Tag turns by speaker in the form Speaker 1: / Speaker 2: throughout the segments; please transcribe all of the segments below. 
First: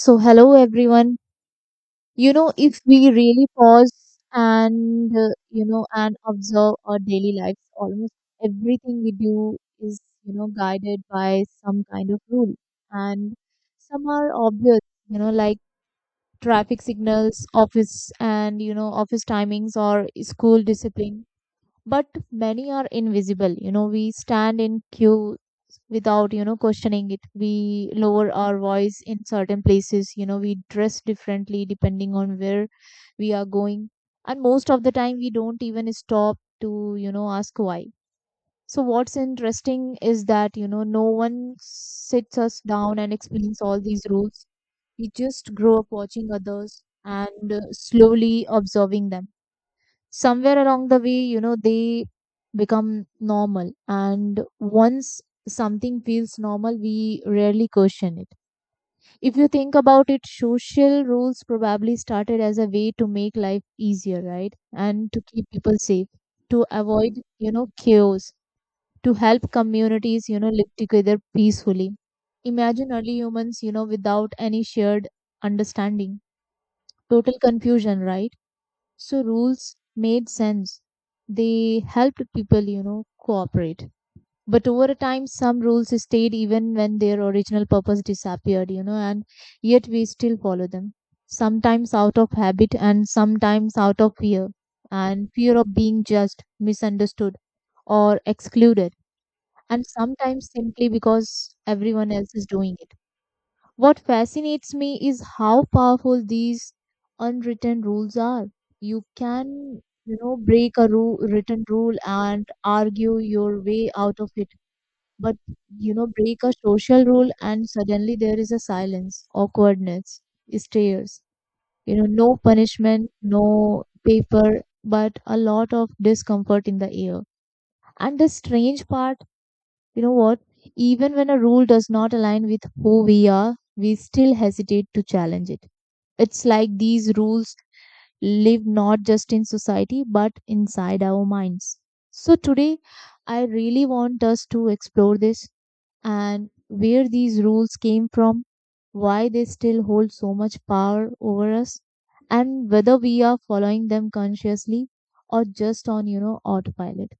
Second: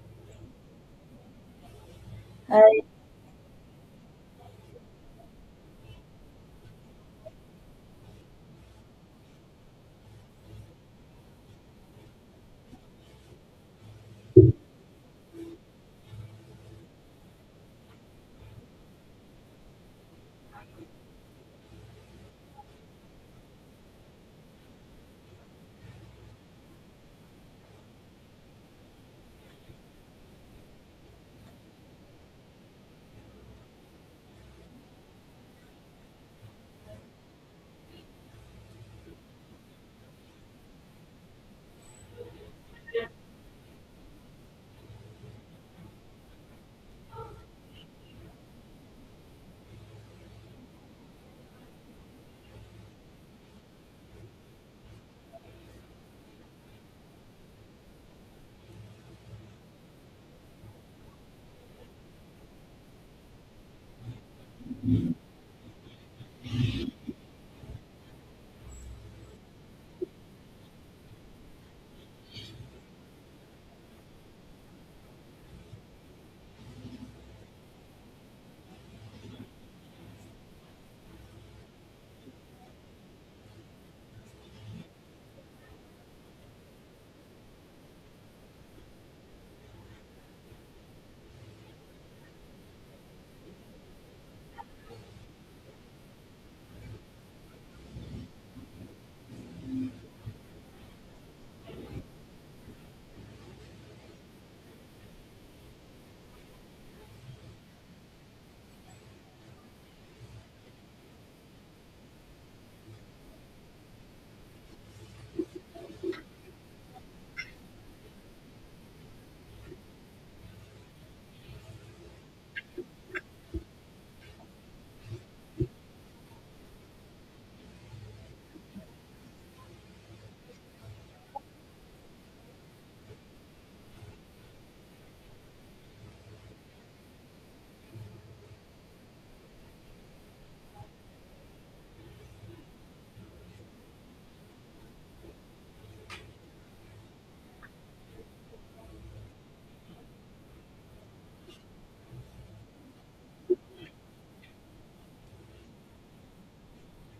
Speaker 1: So, hello everyone.
Speaker 2: I
Speaker 1: If we really pause and you know and observe our daily lives, almost everything we do is guided by some kind of rule, and some are obvious. Like traffic signals, office and you know office timings or school discipline, but many are invisible. We stand in queue without questioning it. We lower our voice in certain places. We dress differently depending on where we are going, and most of the time we don't even stop to ask why. So what's interesting is that no one sits us down and explains all these rules. We just grow up watching others and slowly observing them. Somewhere along the way they become normal, and once something feels normal we rarely question it. If you think about it, social rules probably started as a way to make life easier, right, and to keep people safe, to avoid chaos, to help communities live together peacefully. Imagine early humans without any shared understanding. Total confusion, right? So rules made sense. They helped people, cooperate. But over a time, some rules stayed even when their original purpose disappeared, and yet we still follow them. Sometimes out of habit and sometimes out of fear, and fear of being judged, misunderstood, or excluded, and sometimes simply because everyone else is doing it. What fascinates me is how powerful these unwritten rules are. You can, break a written rule and argue your way out of it, but break a social rule and suddenly there is a silence, awkwardness, stares. No punishment, no paper, but a lot of discomfort in the air. And the strange part, you know what? Even when a rule does not align with who we are, we still hesitate to challenge it. It's like these rules live not just in society but inside our minds. So, today I really want us to explore this, and where these rules came from, why they still hold so much power over us, and whether we are following them consciously or just on, autopilot.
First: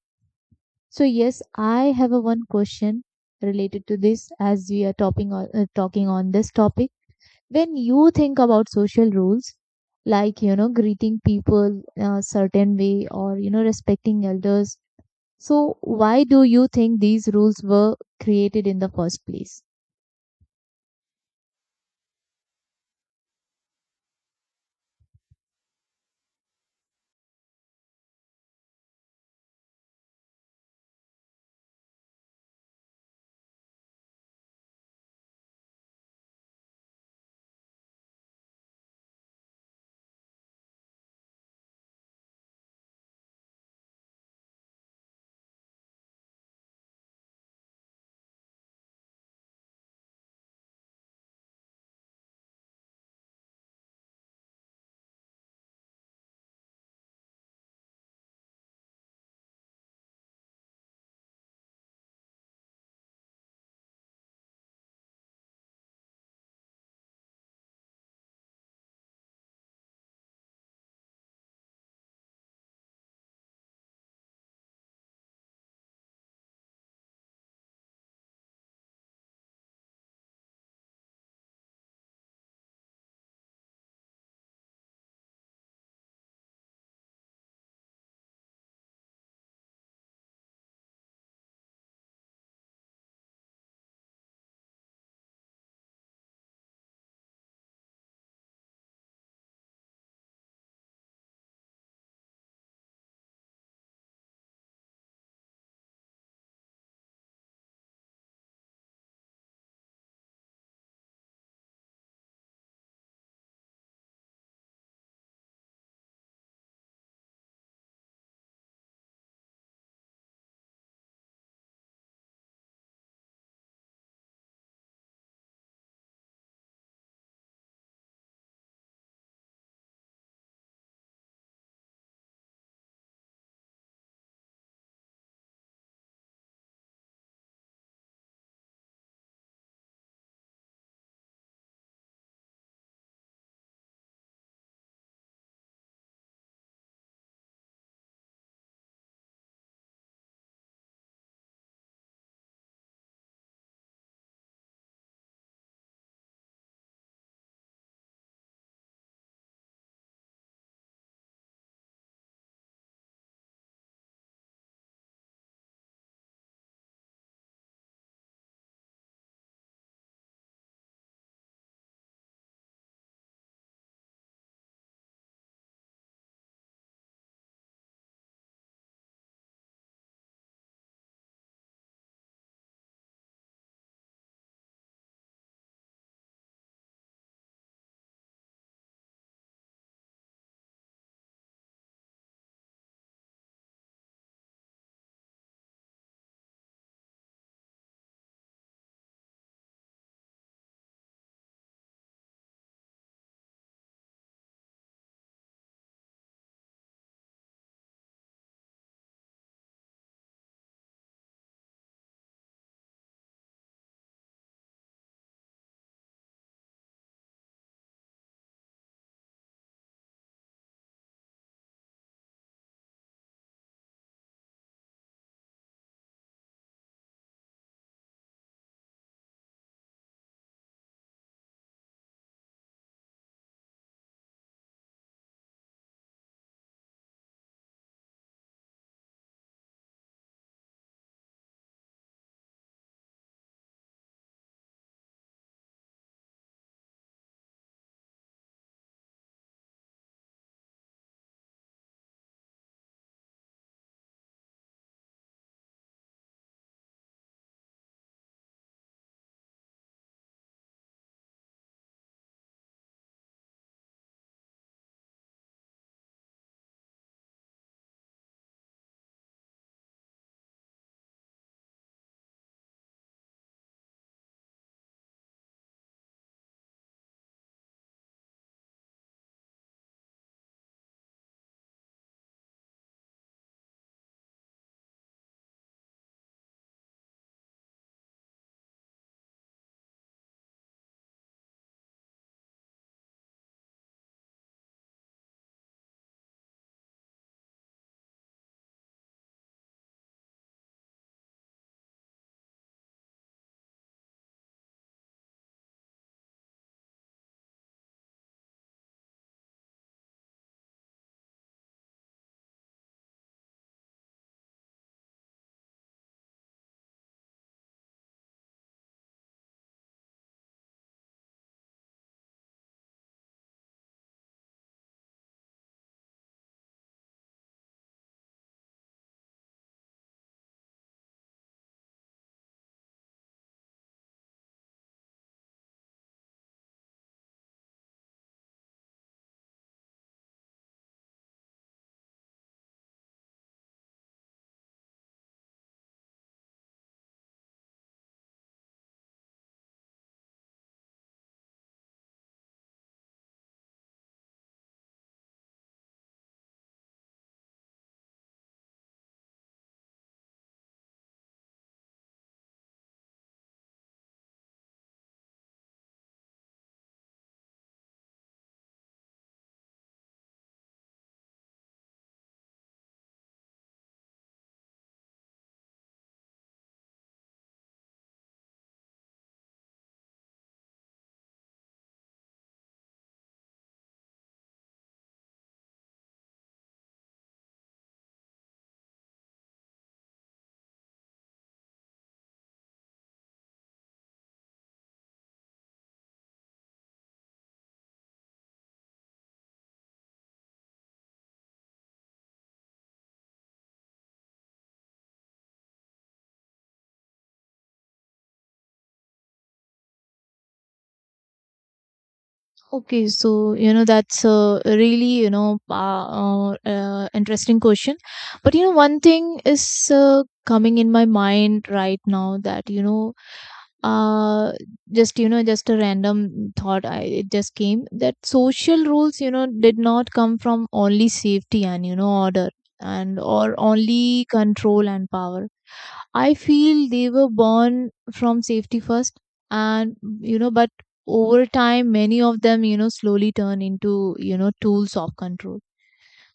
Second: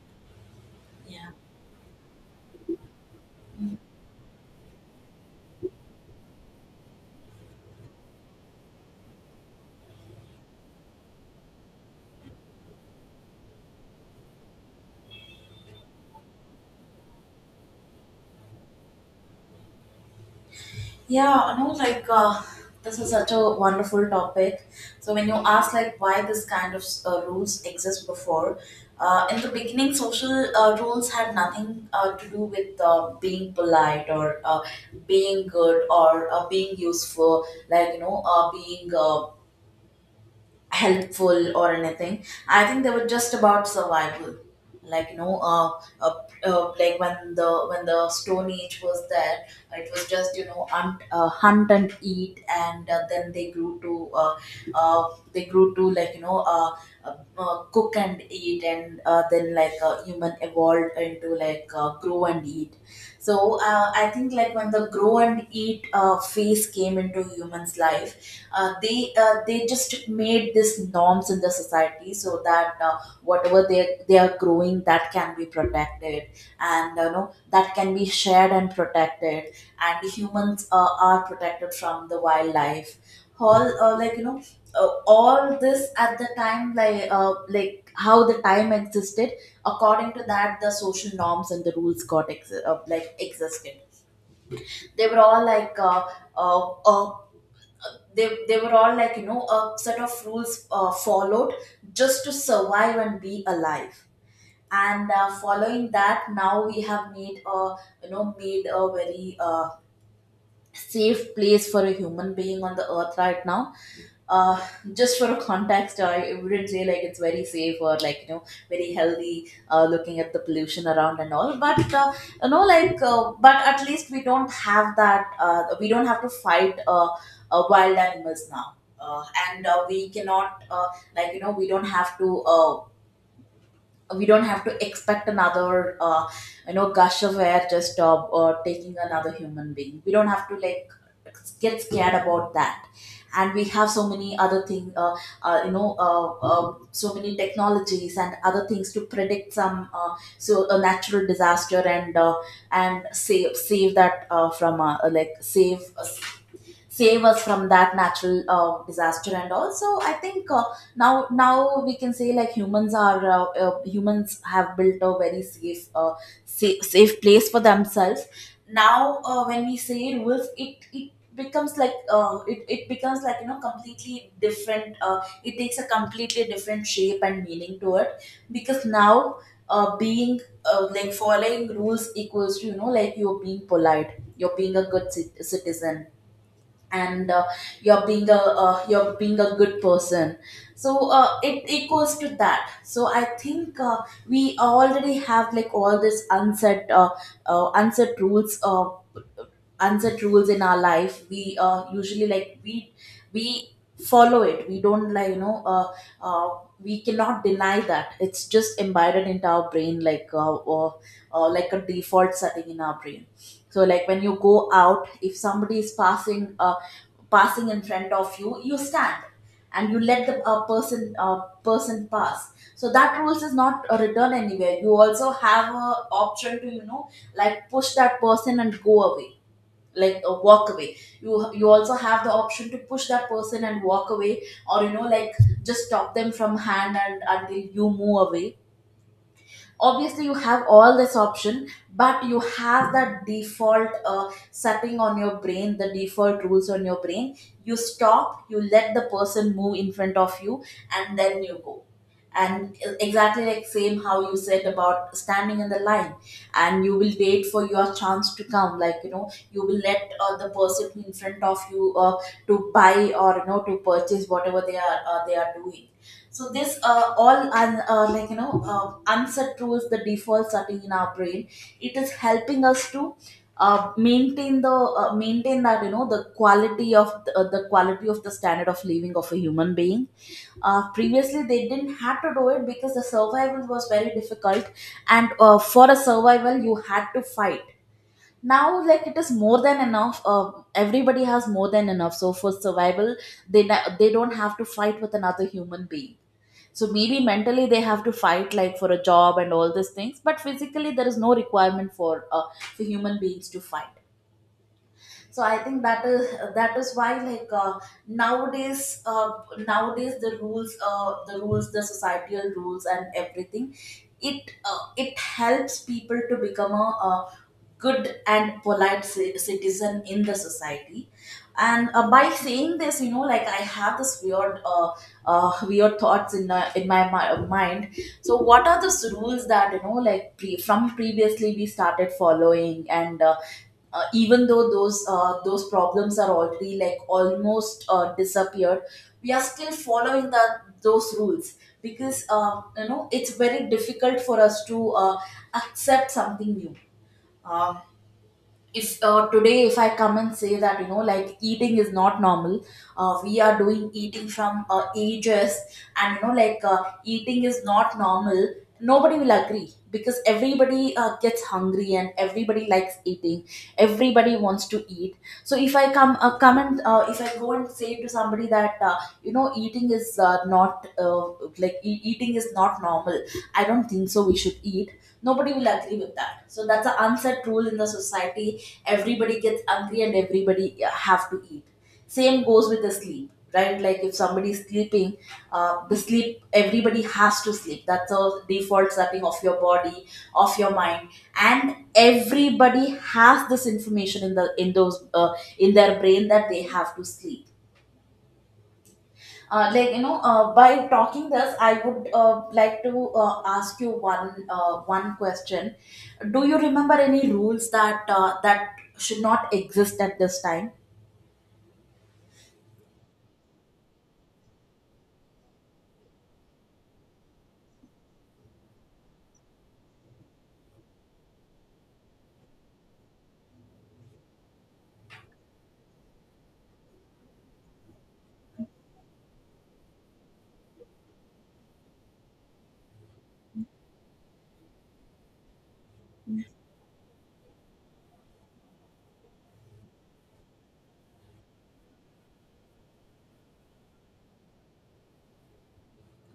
Speaker 1: So yes, I have a one question related to this as we are talking on this topic. When you think about social rules, like greeting people a certain way or respecting elders, so why do you think these rules were created in the first place?
Speaker 2: yeah, no, this is such a wonderful topic. So when you ask like why this kind of rules exist before, in the beginning, social rules had nothing to do with being polite or being good or being useful, like you know, being helpful or anything. I think they were just about survival. Like you know, uh, like when the Stone Age was there, it was just you know hunt, hunt and eat, and then they grew to like you know cook and eat, and then human evolved into grow and eat. So I think like when the grow and eat phase came into humans' life uh, they just made these norms in the society so that whatever they are growing that can be protected, and you know that can be shared and protected, and humans are protected from the wildlife, all uh, like you know all this at the time like how the time existed. According to that, the social norms and the rules got like existed. They were all like uh, uh, they were all like you know a set of rules followed just to survive and be alive. And following that, now we have made a made a very safe place for a human being on the earth right now. uh, just for a context, I wouldn't say like it's very safe or like you know very healthy. Looking at the pollution around and all, but you know but at least we don't have that. We don't have to fight wild animals now. Uh, and we cannot like you know we don't have to expect another you know gush of air just taking another human being. We don't have to like get scared about that, and we have so many other things you know so many technologies and other things to predict some so a natural disaster and save that from like save us, save us from that natural disaster. And also I think now we can say like humans are humans have built a very safe, place for themselves. Now when we say rules, it becomes like it becomes like you know completely different. It takes a completely different shape and meaning to it because now being like following rules equals to you know like you're being polite, you're being a citizen, and you're being a good person. So it equals to that. So I think we already have like all this unsaid rules unset rules in our life. We usually like we follow it. We don't like you know uh, we cannot deny that it's just embedded into our brain like or like a default setting in our brain. So like when you go out, if somebody is passing, passing in front of you, you stand and you let the person pass. So that rules is not written anywhere. You also have a option to you know like push that person and go away, walk away. You also have the option to push that person and walk away, or you know like just stop them from hand and until you move away. Obviously you have all this option, but you have that default setting on your brain, the default rules on your brain. You stop, you let the person move in front of you, and then you go. And exactly like same how you said about standing in the line, and you will wait for your chance to come. Like you know, you will let the person in front of you to buy or you know to purchase whatever they are doing. So this like you know unset rules, the default setting in our brain. It is helping us to maintain the, maintain that you know the quality of the quality of the standard of living of a human being. Previously, they didn't have to do it because the survival was very difficult, and for a survival, you had to fight. Now like it is more than enough. Everybody has more than enough, so for survival, they don't have to fight with another human being. So maybe mentally they have to fight like for a job and all these things, but physically there is no requirement for human beings to fight. So I think that is why nowadays uh, nowadays the rules, the societal rules, and everything, it helps people to become a good and polite citizen in the society. And by saying this, you know, like I have this weird thoughts in my mind. So what are those rules that you know like from previously we started following, and even though those problems are already like almost disappeared, we are still following the those rules because you know it's very difficult for us to accept something new. Um if today if I come and say that you know like eating is not normal, we are doing eating from ages, and you know eating is not normal, nobody will agree because everybody gets hungry and everybody likes eating. Everybody wants to eat. So if I come and if I go and say to somebody that you know eating is not like eating is not normal, I don't think so we should eat. Nobody will agree with that. So that's an unsaid rule in the society. Everybody gets angry and everybody have to eat. Same goes with the sleep, right? Like if somebody is sleeping, the sleep everybody has to sleep. That's a default setting of your body, of your mind, and everybody has this information in the in their brain that they have to sleep. Like you know, by talking this, I would like to ask you one question. Do you remember any rules that that should not exist at this time?
Speaker 1: Okay, so that's a really interesting question, but one thing is coming in my mind right now. That you know uh just a random thought. I it just came that social rules did not come from only safety and order, and or only control and power. I feel they were born from safety first, and but over time, many of them, slowly turn into, tools of control.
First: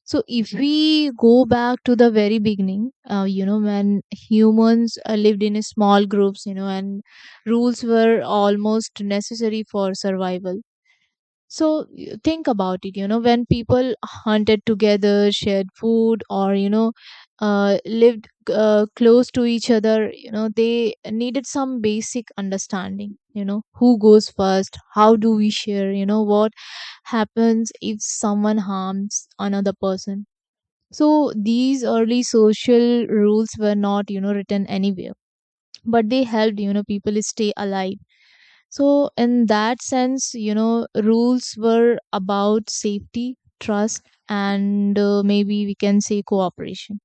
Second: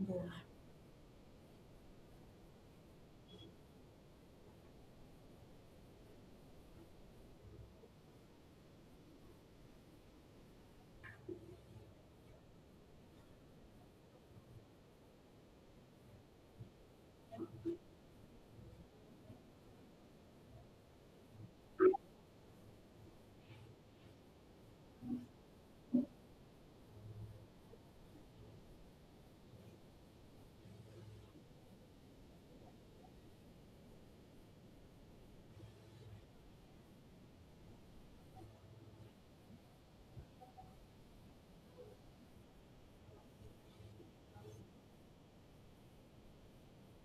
Speaker 1: So if we go back to the very beginning, when humans lived in small groups, and rules were almost necessary for survival. So think about it, when people hunted together, shared food, or, lived close to each other, they needed some basic understanding, who goes first, how do we share, what happens if someone harms another person. So these early social rules were not, written anywhere, but they helped, people stay alive. So, in that sense, rules were about safety, trust, and maybe we can say cooperation.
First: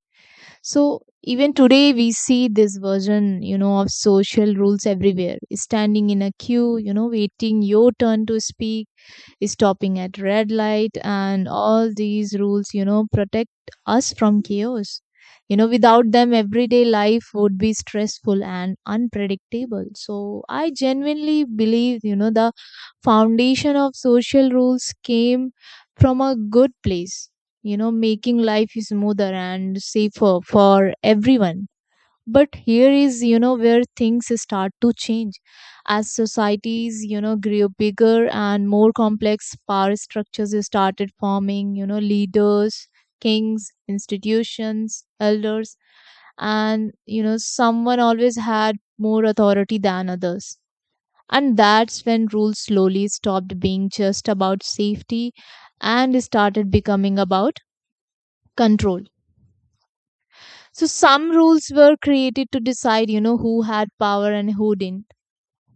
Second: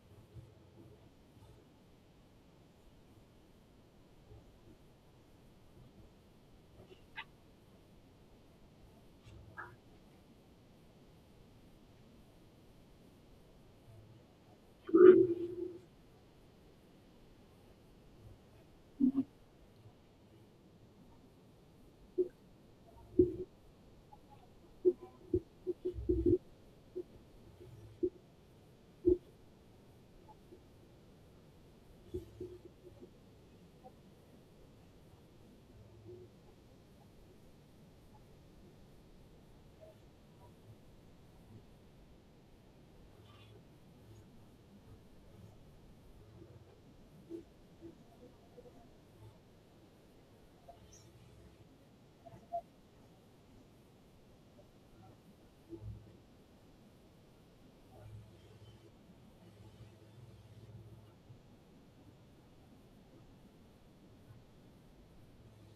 Speaker 1: So, even today, we see this version, of social rules everywhere, standing in a queue, waiting your turn to speak, stopping at red light. And all these rules protect us from chaos. Without them everyday life would be stressful and unpredictable. So I genuinely believe the foundation of social rules came from a good place, making life smoother and safer for everyone. But here is where things start to change. As societies grew bigger and more complex, power structures started forming, leaders, kings, institutions, elders, and someone always had more authority than others. And that's when rules slowly stopped being just about safety and started becoming about control. So some rules were created to decide who had power and who didn't,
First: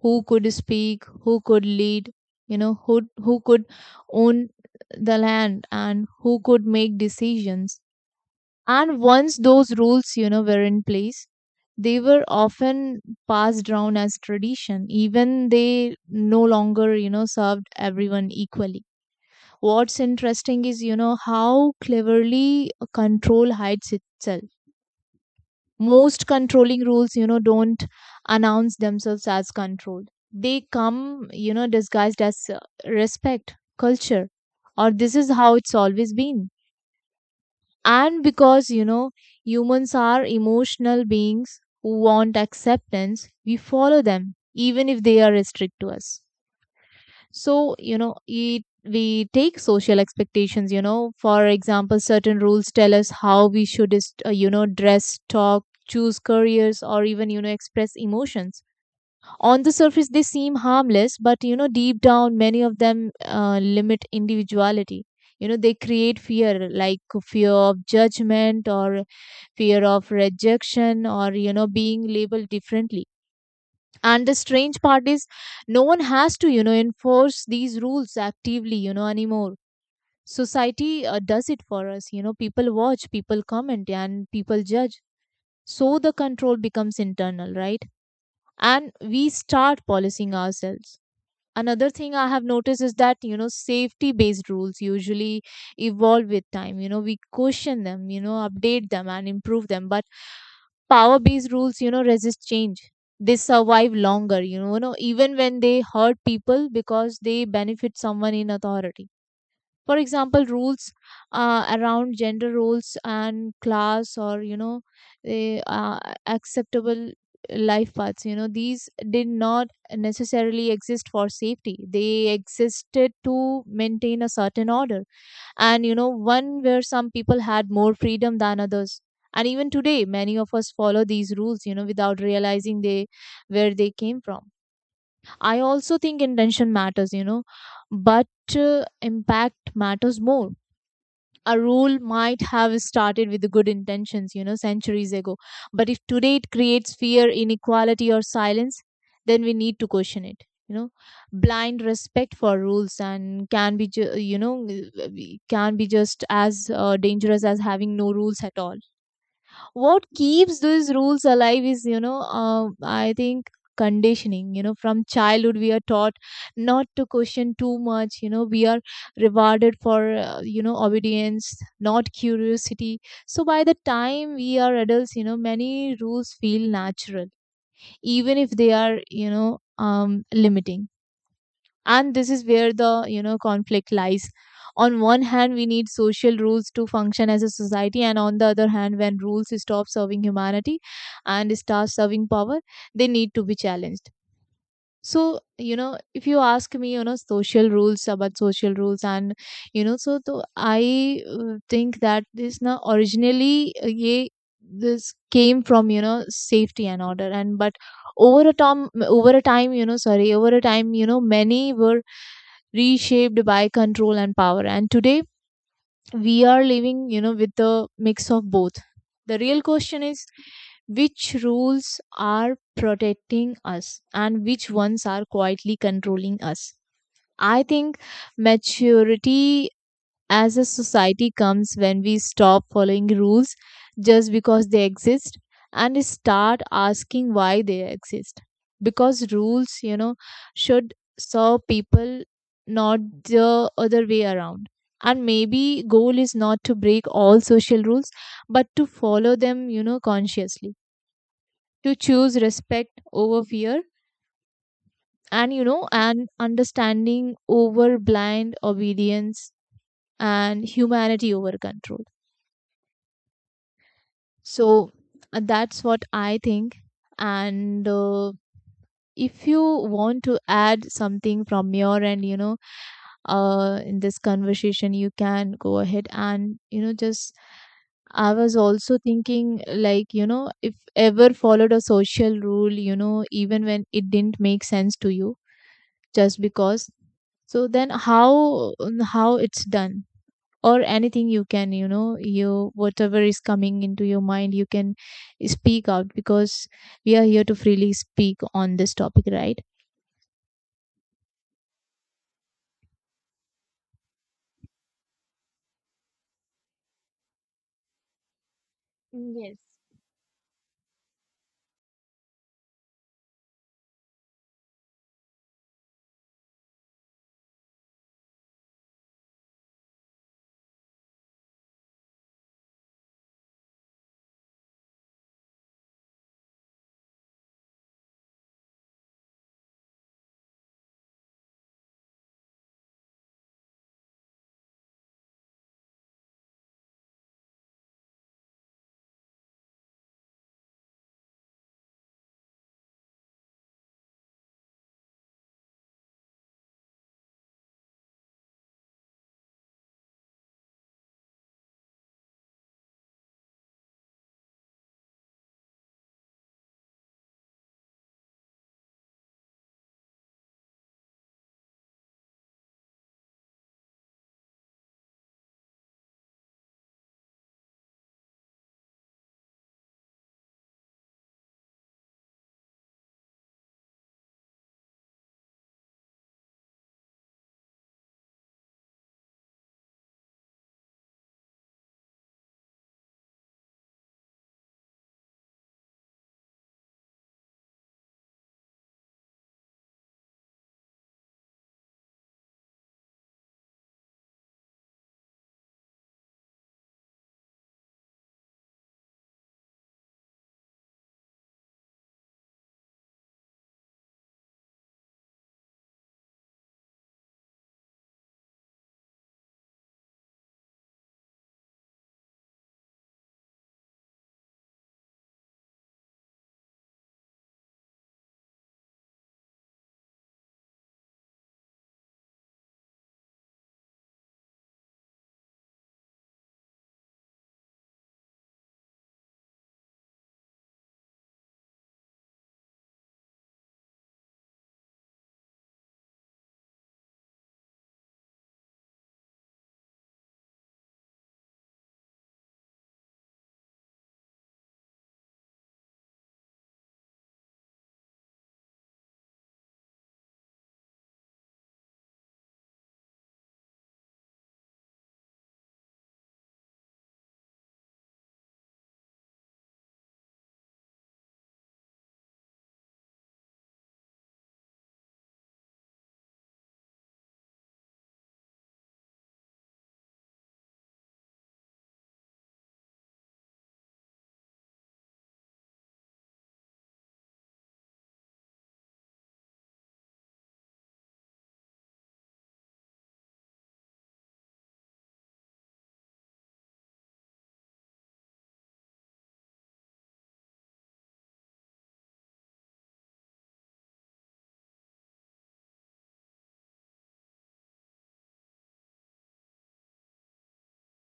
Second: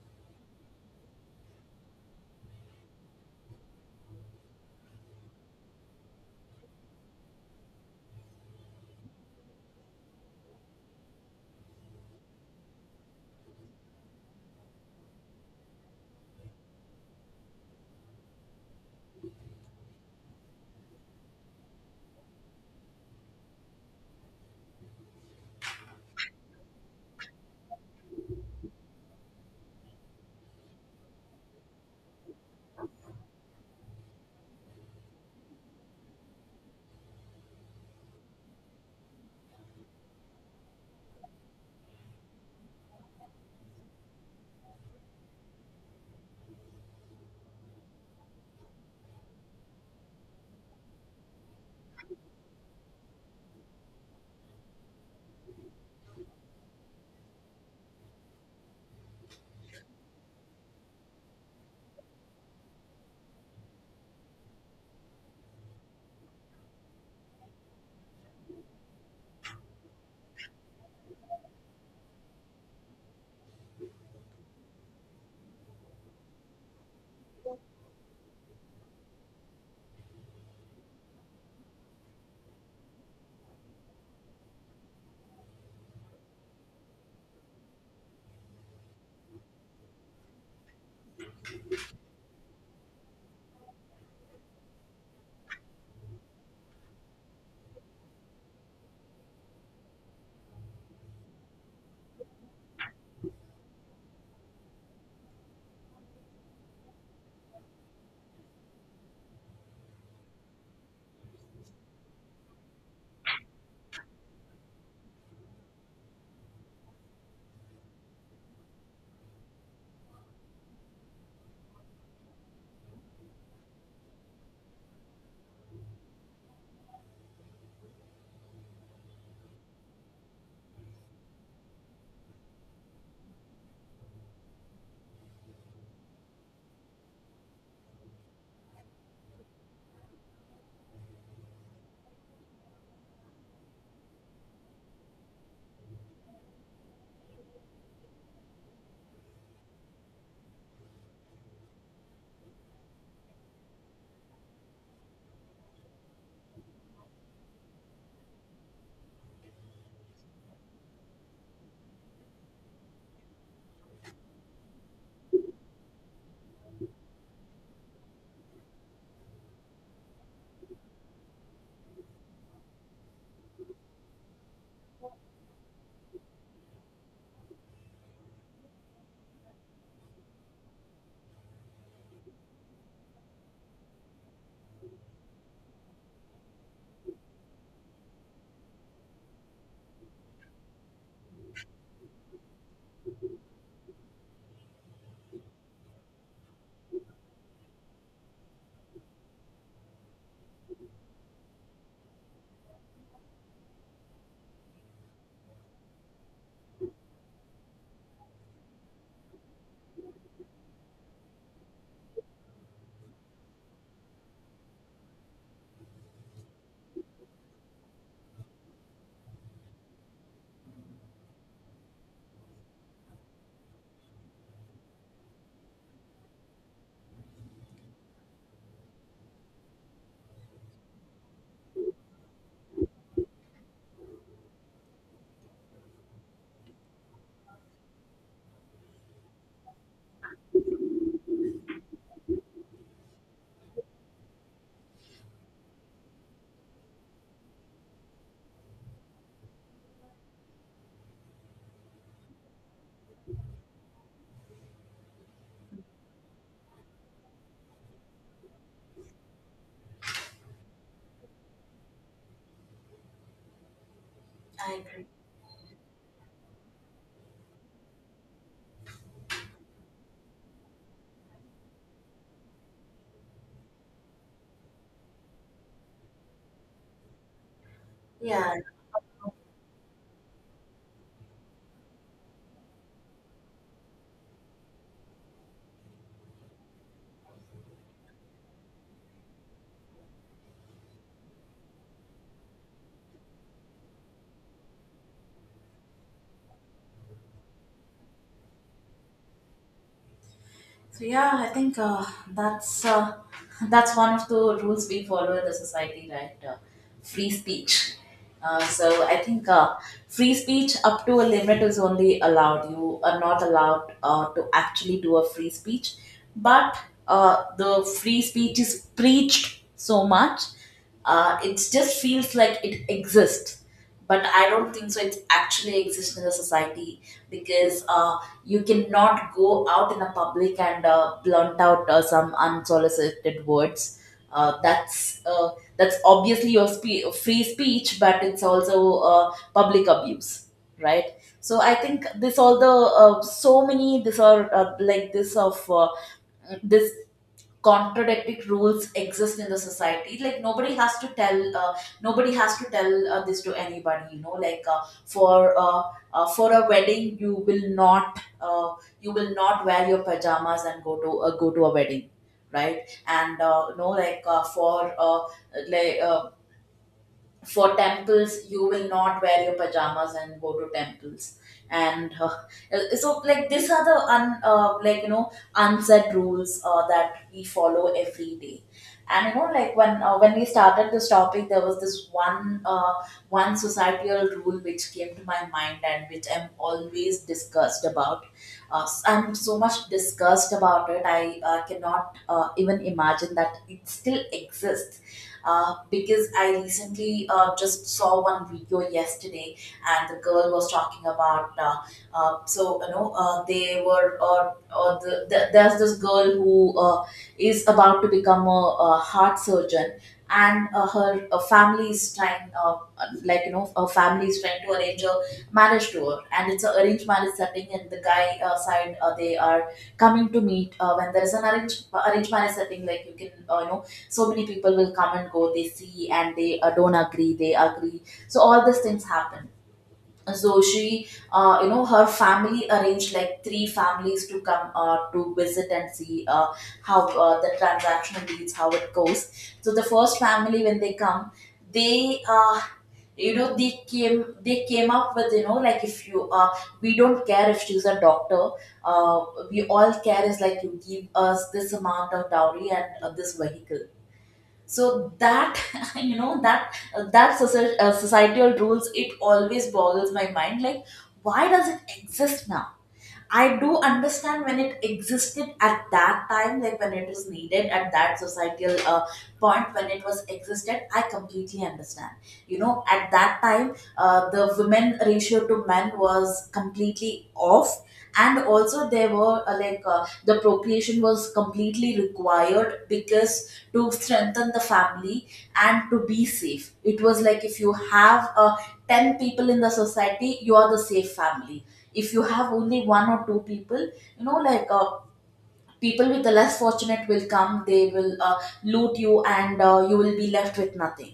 Speaker 1: who could speak, who could lead, who could own the land and who could make decisions. And once those rules, were in place, they were often passed down as tradition. Even they no longer, served everyone equally. What's interesting is, how cleverly control hides itself. Most controlling rules don't announce themselves as control. They come disguised as respect, culture, or this is how it's always been. And because humans are emotional beings who want acceptance, we follow them even if they are strict to us. So it, we take social expectations, for example certain rules tell us how we should dress, talk, choose careers, or even express emotions. On the surface they seem harmless, but deep down many of them limit individuality. They create fear, like fear of judgment, or fear of rejection, or being labeled differently. And the strange part is no one has to enforce these rules actively, anymore. Society does it for us. People watch, people comment, and people judge. So the control becomes internal, right? And we start policing ourselves. Another thing I have noticed is that safety based rules usually evolve with time. We question them, update them and improve them. But power based rules resist change. They survive longer, even when they hurt people, because they benefit someone in authority. For example, rules around gender roles and class, or eh, uh, acceptable life paths, these did not necessarily exist for safety. They existed to maintain a certain order, and one where some people had more freedom than others. And even today many of us follow these rules without realizing they where they came from. I also think intention matters, but impact matters more. A rule might have started with good intentions, centuries ago. But if today it creates fear, inequality, or silence, then we need to question it. You know, Blind respect for rules and can be, can be just as dangerous as having no rules at all. What keeps those rules alive is I think, conditioning. From childhood we are taught not to question too much. We are rewarded for obedience, not curiosity. So by the time we are adults, many rules feel natural even if they are limiting. And this is where the conflict lies. On one hand we need social rules to function as a society, and on the other hand when rules stop serving humanity and start serving power, they need to be challenged. So if you ask me, social rules, about social rules and you know so to I think that this, now originally this came from safety and order, and but over a time you know sorry over a time you know many were reshaped by control and power. And today we are living, with a mix of both. The real question is, which rules are protecting us and which ones are quietly controlling us. I think maturity as a society comes when we stop following rules just because they exist, and start asking why they exist. Because rules should serve people, not the other way around. And maybe goal is not to break all social rules, but to follow them consciously, to choose respect over fear, and you know and understanding over blind obedience, and humanity over control.
Speaker 2: I
Speaker 1: So
Speaker 2: agree.
Speaker 1: that's what I think. And if you want to add something from your end, in this conversation, you can go ahead and, just. I
Speaker 2: Yeah.
Speaker 1: was also thinking, like, if ever followed a social rule, even when it didn't make sense to you, just because. So then how it's done? Or anything you can you know you whatever is coming into your mind you can speak out because we are here to freely speak on this topic, right?
Speaker 2: So yeah, I think that's that's one of the rules we follow in the society, right? Free speech. So I think
Speaker 1: Yes.
Speaker 2: free speech up to a limit is only allowed. You are not allowed to actually do a free speech, but the free speech is preached so much, it just feels like it exists, but I don't think so. It actually exists in the society because you cannot go out in the public and blunt out some unsolicited words. Uh, that's uh, that's obviously your free speech, but it's also public abuse, right? So I think this all the so many this are like this of this contradictory rules exist in the society. Like nobody has to tell nobody has to tell this to anybody. You know like for a wedding you will not wear your pajamas and go to a wedding, right? And you know like uh, for temples you will not wear your pajamas and go to temples. And so like these are the like you know unsaid rules that we follow every day. And you know like when we started this topic, there was this one societal rule which came to my mind and which I'm always discussed about. I'm so much discussed about it, I cannot even imagine that it still exists because I recently just saw one video yesterday, and the girl was talking about so you know they were the, there's this girl who is about to become a heart surgeon. And her family is trying, like you know, her family is trying to arrange a marriage to her, and it's an arranged marriage setting. And the guy side, they are coming to meet when there is an arranged marriage setting. Like you can, so many people will come and go, they see and they don't agree, they agree, so all these things happen. So she, you know, her family arranged like three families to come to visit and see how the transaction leads, how it goes. So the first family, when they come, they uh, they came up with, you know, like, if you we don't care if she's a doctor, uh, we all care is like you give us this amount of dowry and this vehicle. So that you know, that societal rules, it always boggles my mind, like why does it exist now. I do understand when it existed at that time, like when it was needed at that societal point, when it was existed, I completely understand. You know, at that time the women ratio to men was completely off. And also there were, the procreation was completely required because to strengthen the family and to be safe. It was like if you have 10 people in the society, you are the safe family. If you have only one or two people, you know, people with the less fortunate will come, they will loot you and you will be left with nothing.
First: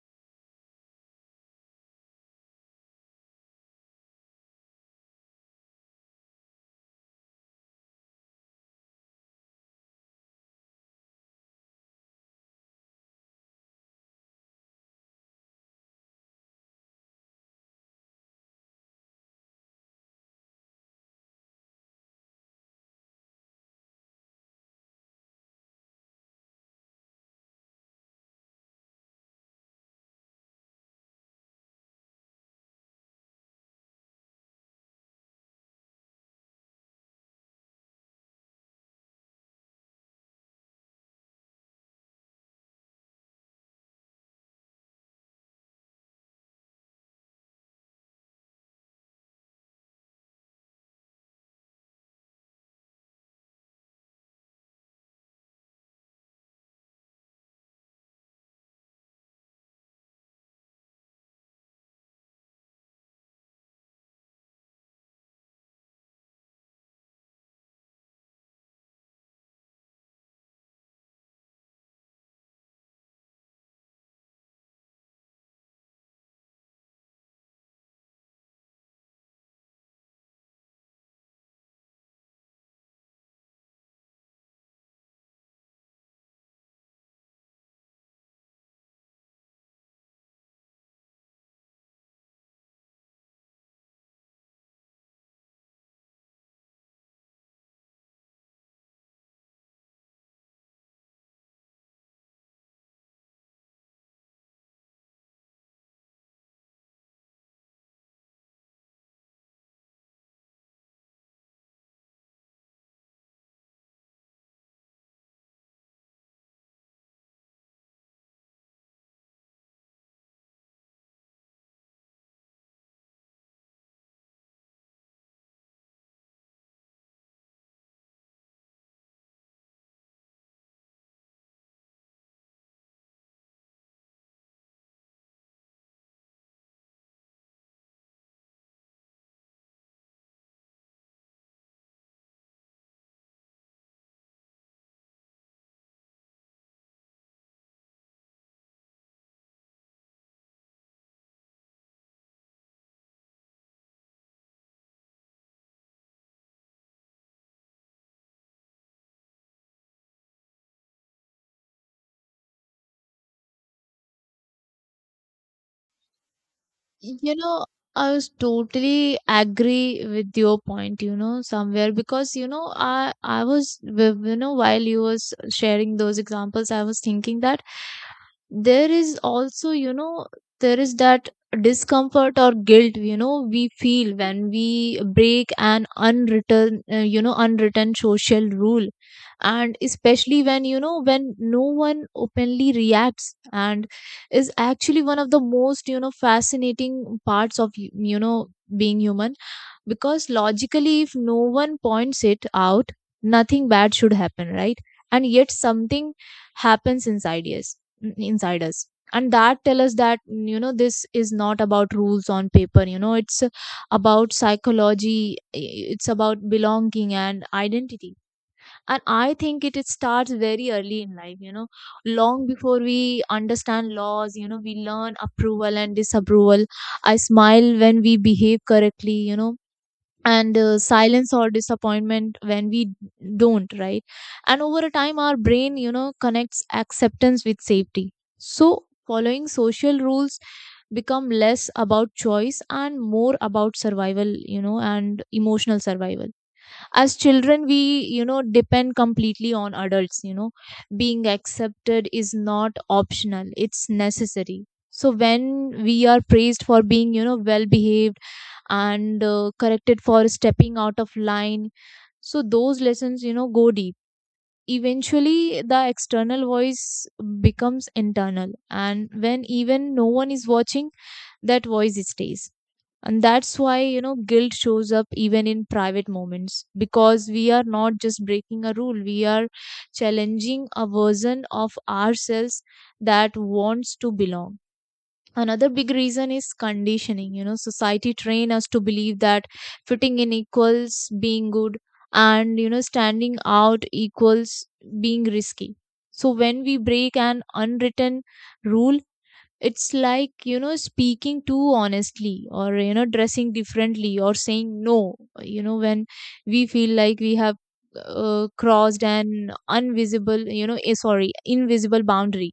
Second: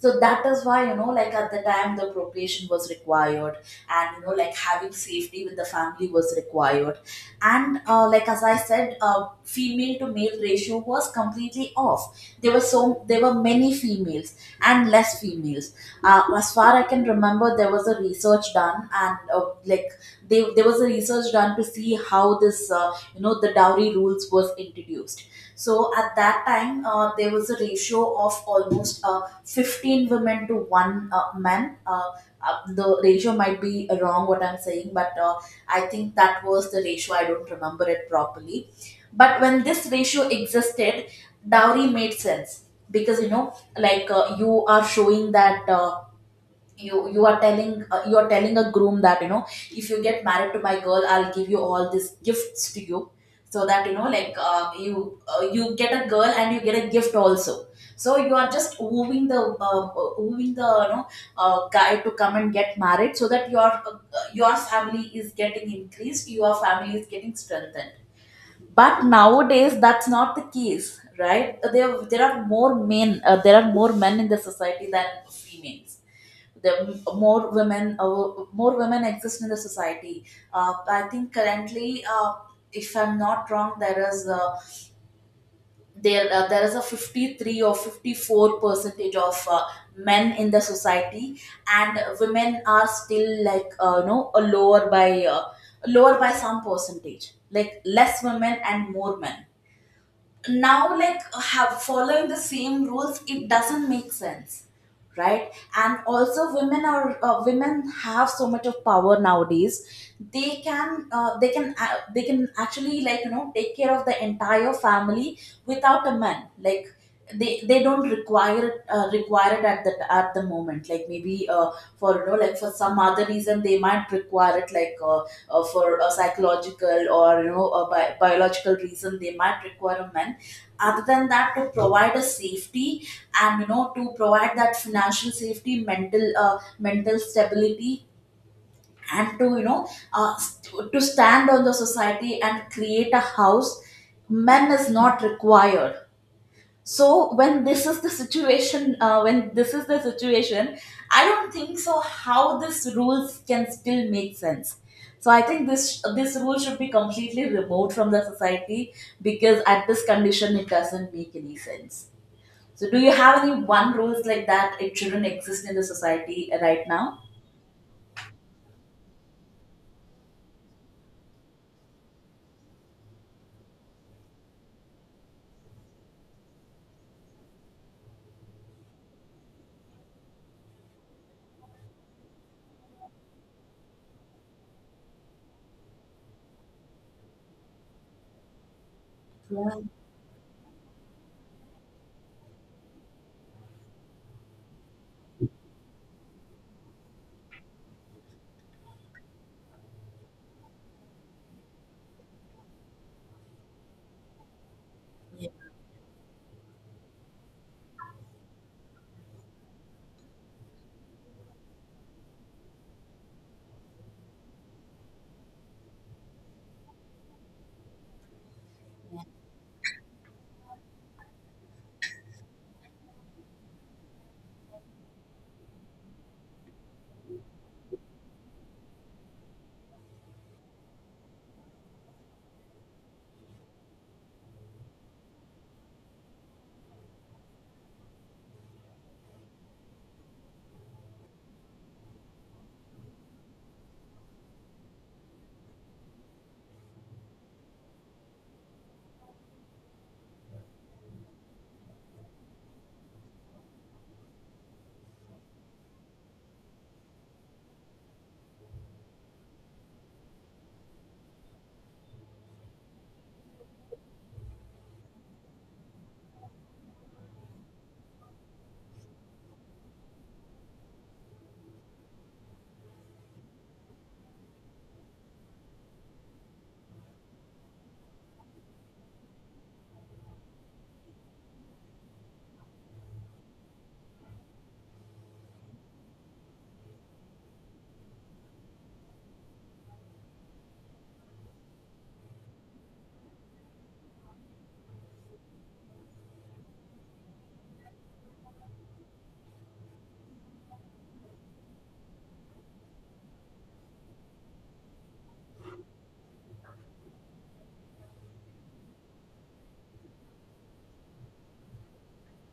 Speaker 2: So that is why, you know, like at the time the procreation was required, and you know, like having safety with the family was required. And like as I said, female to male ratio was completely off. There were there were many females and less females. As far I can remember, there was a research done, and like there was a research done to see how this, you know, the dowry rules was introduced. So at that time there was a ratio of almost 15 women to one man. The ratio might be wrong, what I'm saying, but I think that was the ratio, I don't remember it properly. But when this ratio existed, dowry made sense. Because, you know, you are showing that, uh, you are telling, you are telling a groom that, you know, if you get married to my girl, I'll give you all these gifts to you. So that, you know, you get a girl and you get a gift also. So you are just wooing the, wooing the, you know, guy to come and get married, so that your, your family is getting increased, your family is getting strengthened. But nowadays that's not the case, right? There are more men, there are more men in the society than females. The more women, more women exist in the society. I think currently, if I'm not wrong, there is a there is a 53 or 54 percentage of men in the society, and women are still like, you know, a lower by, lower by some percentage, like less women and more men. Now, like, have following the same rules, it doesn't make sense, right? And also women are, women have so much of power nowadays. They can, they can actually, like, you know, take care of the entire family without a man. Like, they don't require it, require it at the moment. Like, maybe, for you know like for some other reason they might require it, like, for a psychological or, you know, a biological reason they might require a man. Other than that, to provide a safety, and you know, to provide that financial safety, mental, mental stability, and to, you know, to stand on the society and create a house, men is not required. So when this is the situation, I don't think so how this rules can still make sense. So I think this rule should be completely removed from the society, because at this condition it doesn't make any sense. So do you have any one rules like that, it shouldn't exist in the society right now?
Speaker 1: You know, I was totally agree with your point, somewhere because, I was while you was sharing those examples. I was thinking that there is also, there is that discomfort or guilt, we feel when we break an unwritten, unwritten social rule. And
Speaker 2: Yeah.
Speaker 1: especially when, when no one openly reacts and is actually one of the most fascinating parts of being human. Because logically if no one points it out, nothing bad should happen, right? And yet something happens inside us and that tell us that this is not about rules on paper, it's about psychology. It's about belonging and identity. And I think it starts very early in life, long before we understand laws, we learn approval and disapproval. I smile when we behave correctly, and silence or disappointment when we don't, right? And over a time our brain, connects acceptance with safety. So following social rules become less about choice and more about survival, and emotional survival. As children we, depend completely on adults, being accepted is not optional, it's necessary. So when we are praised for being, well behaved, and corrected for stepping out of line, so those lessons, go deep. Eventually the external voice becomes internal, and when even no one is watching, that voice stays. And that's why, guilt shows up even in private moments, because we are not just breaking a rule, we are challenging a version of ourselves that wants to belong. Another big reason is conditioning, society train us to believe that fitting in equals being good, and standing out equals being risky. So when we break an unwritten rule, it's like, speaking too honestly or, dressing differently or saying no, when we feel like we have crossed an invisible, sorry, invisible boundary.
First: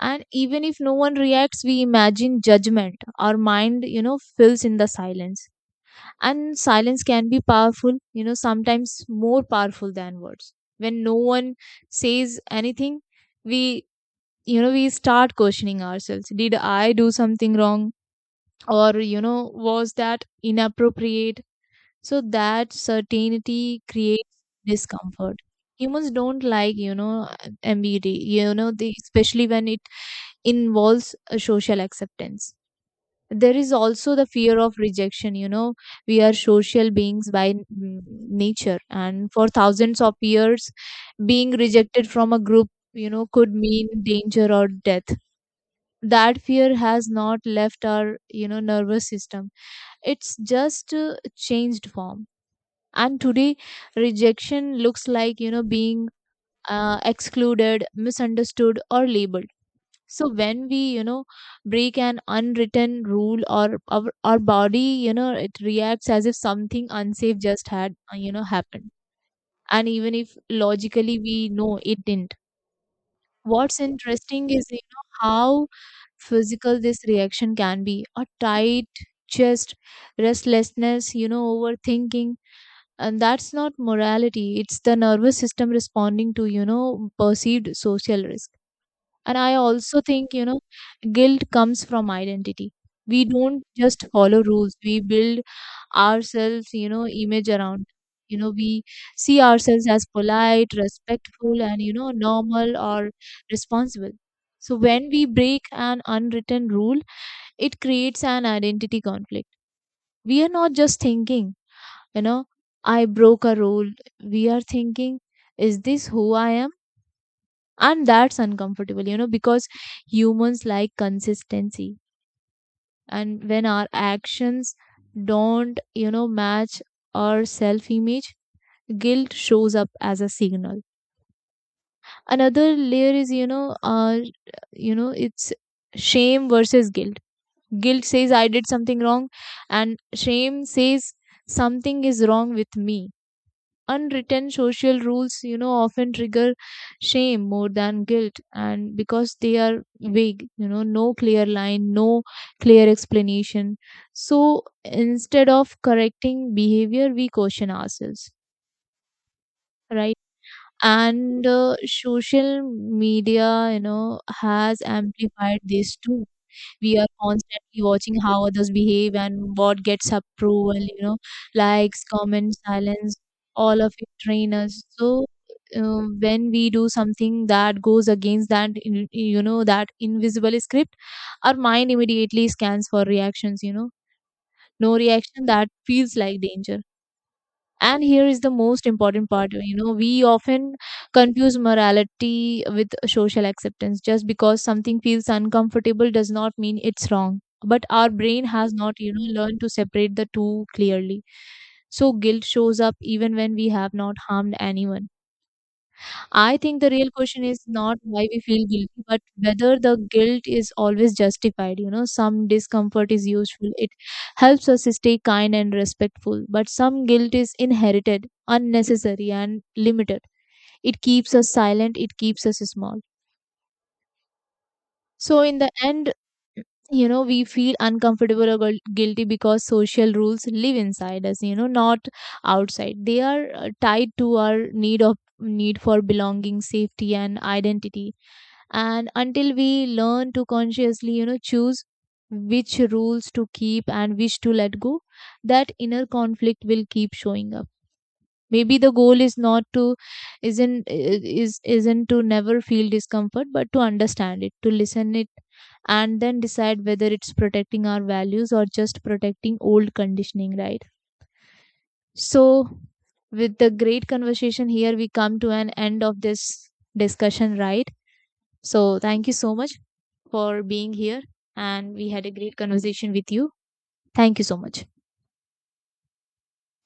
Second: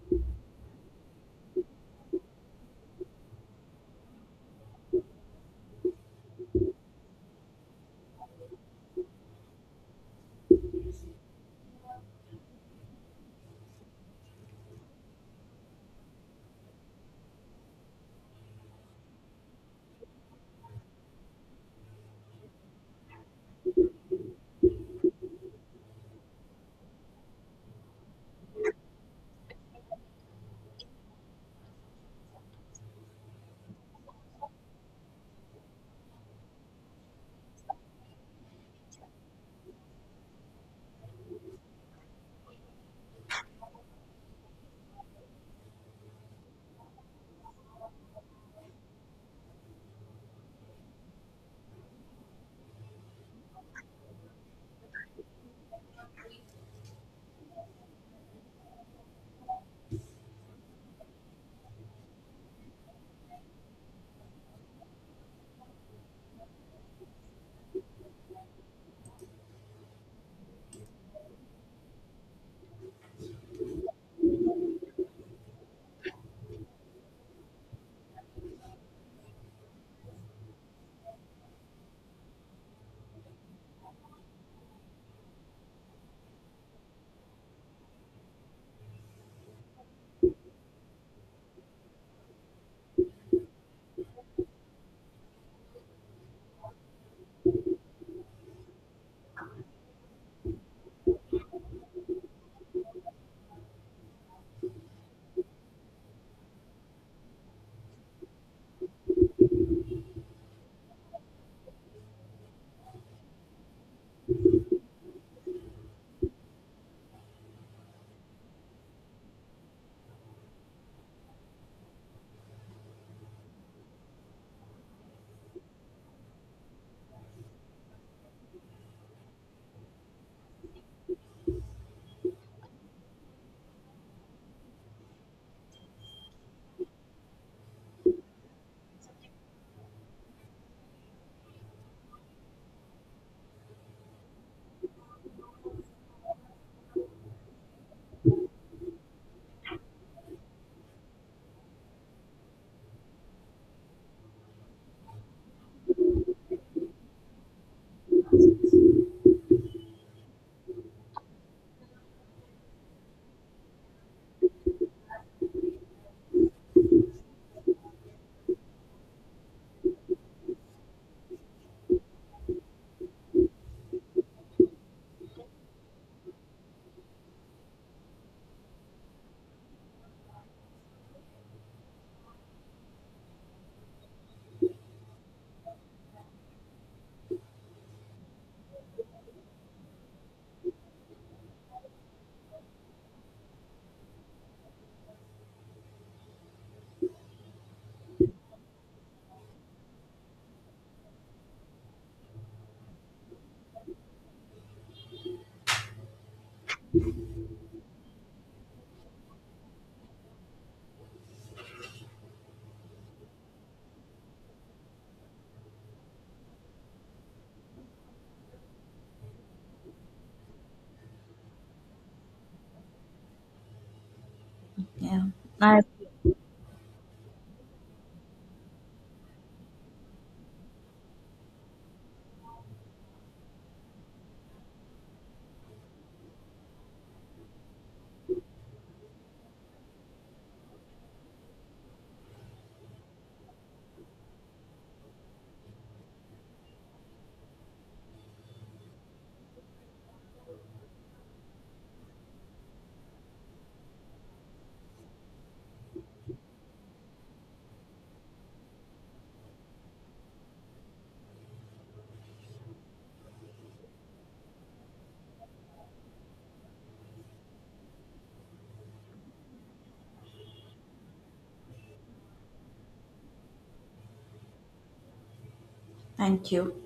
Speaker 1: And even if no one reacts, we imagine judgment. Our mind, fills in the silence. And silence can be powerful, sometimes more powerful than words. When no one says anything, we, we start questioning ourselves, did I do something wrong, or was that inappropriate? So that certainty creates discomfort. Humans don't like, ambiguity, especially when it involves a social acceptance. There is also the fear of rejection, we are social beings by nature, and for thousands of years being rejected from a group, could mean danger or death. That fear has not left our, nervous system. It's just changed form. And today rejection looks like, being excluded, misunderstood or labeled. So when we, break an unwritten rule, or our body, it reacts as if something unsafe just had, happened. And even if logically we know, it didn't. What's interesting is, how physical this reaction can be. A tight chest, restlessness, overthinking. And that's not morality. It's the nervous system responding to, perceived social risk. And I also think, guilt comes from identity. We don't just follow rules, we build ourselves, image around. We see ourselves as polite, respectful, and, normal or responsible. So when we break an unwritten rule, it creates an identity conflict. We are not just thinking, you know, I broke a rule. We are thinking, is this who I am? And that's uncomfortable, because humans like consistency. And when our actions don't, match our self image, guilt shows up as a signal. Another layer is, it's shame versus guilt. Guilt says I did something wrong, and shame says something is wrong with me. Unwritten social rules, often trigger shame more than guilt, and because they are vague, no clear line, no clear explanation. So instead of correcting behavior we caution ourselves, right? And social media, has amplified this too. We are constantly watching how others behave and what gets approval, likes, comments, silence, all of it train us. So when we do something that goes against that that invisible script, our mind immediately scans for reactions, no reaction that feels like danger. And here is the most important part, we often confuse morality with social acceptance. Just because something feels uncomfortable does not mean it's wrong. But our brain has not, learned to separate the two clearly. So guilt shows up even when we have not harmed anyone. I think the real question is not why we feel guilty, but whether the guilt is always justified. Some discomfort is useful. It helps us stay kind and respectful, but some guilt is inherited, unnecessary, and limited. It keeps us silent, it keeps us small.
Speaker 2: Yeah,
Speaker 1: So, in the
Speaker 2: I
Speaker 1: end, we feel uncomfortable or guilty because social rules live inside us, not outside. They are tied to our need of need for belonging, safety and identity. And until we learn to consciously, choose which rules to keep and which to let go, that inner conflict will keep showing up. Maybe the goal is not to isn't is isn't to never feel discomfort, but to understand it, to listen it, and then decide whether it's protecting our values or just protecting old conditioning, right? So with the great conversation here we come to an end of this discussion, right? So thank you so much for being here, and we had a great conversation with you. Thank you so much.
Speaker 2: thank you.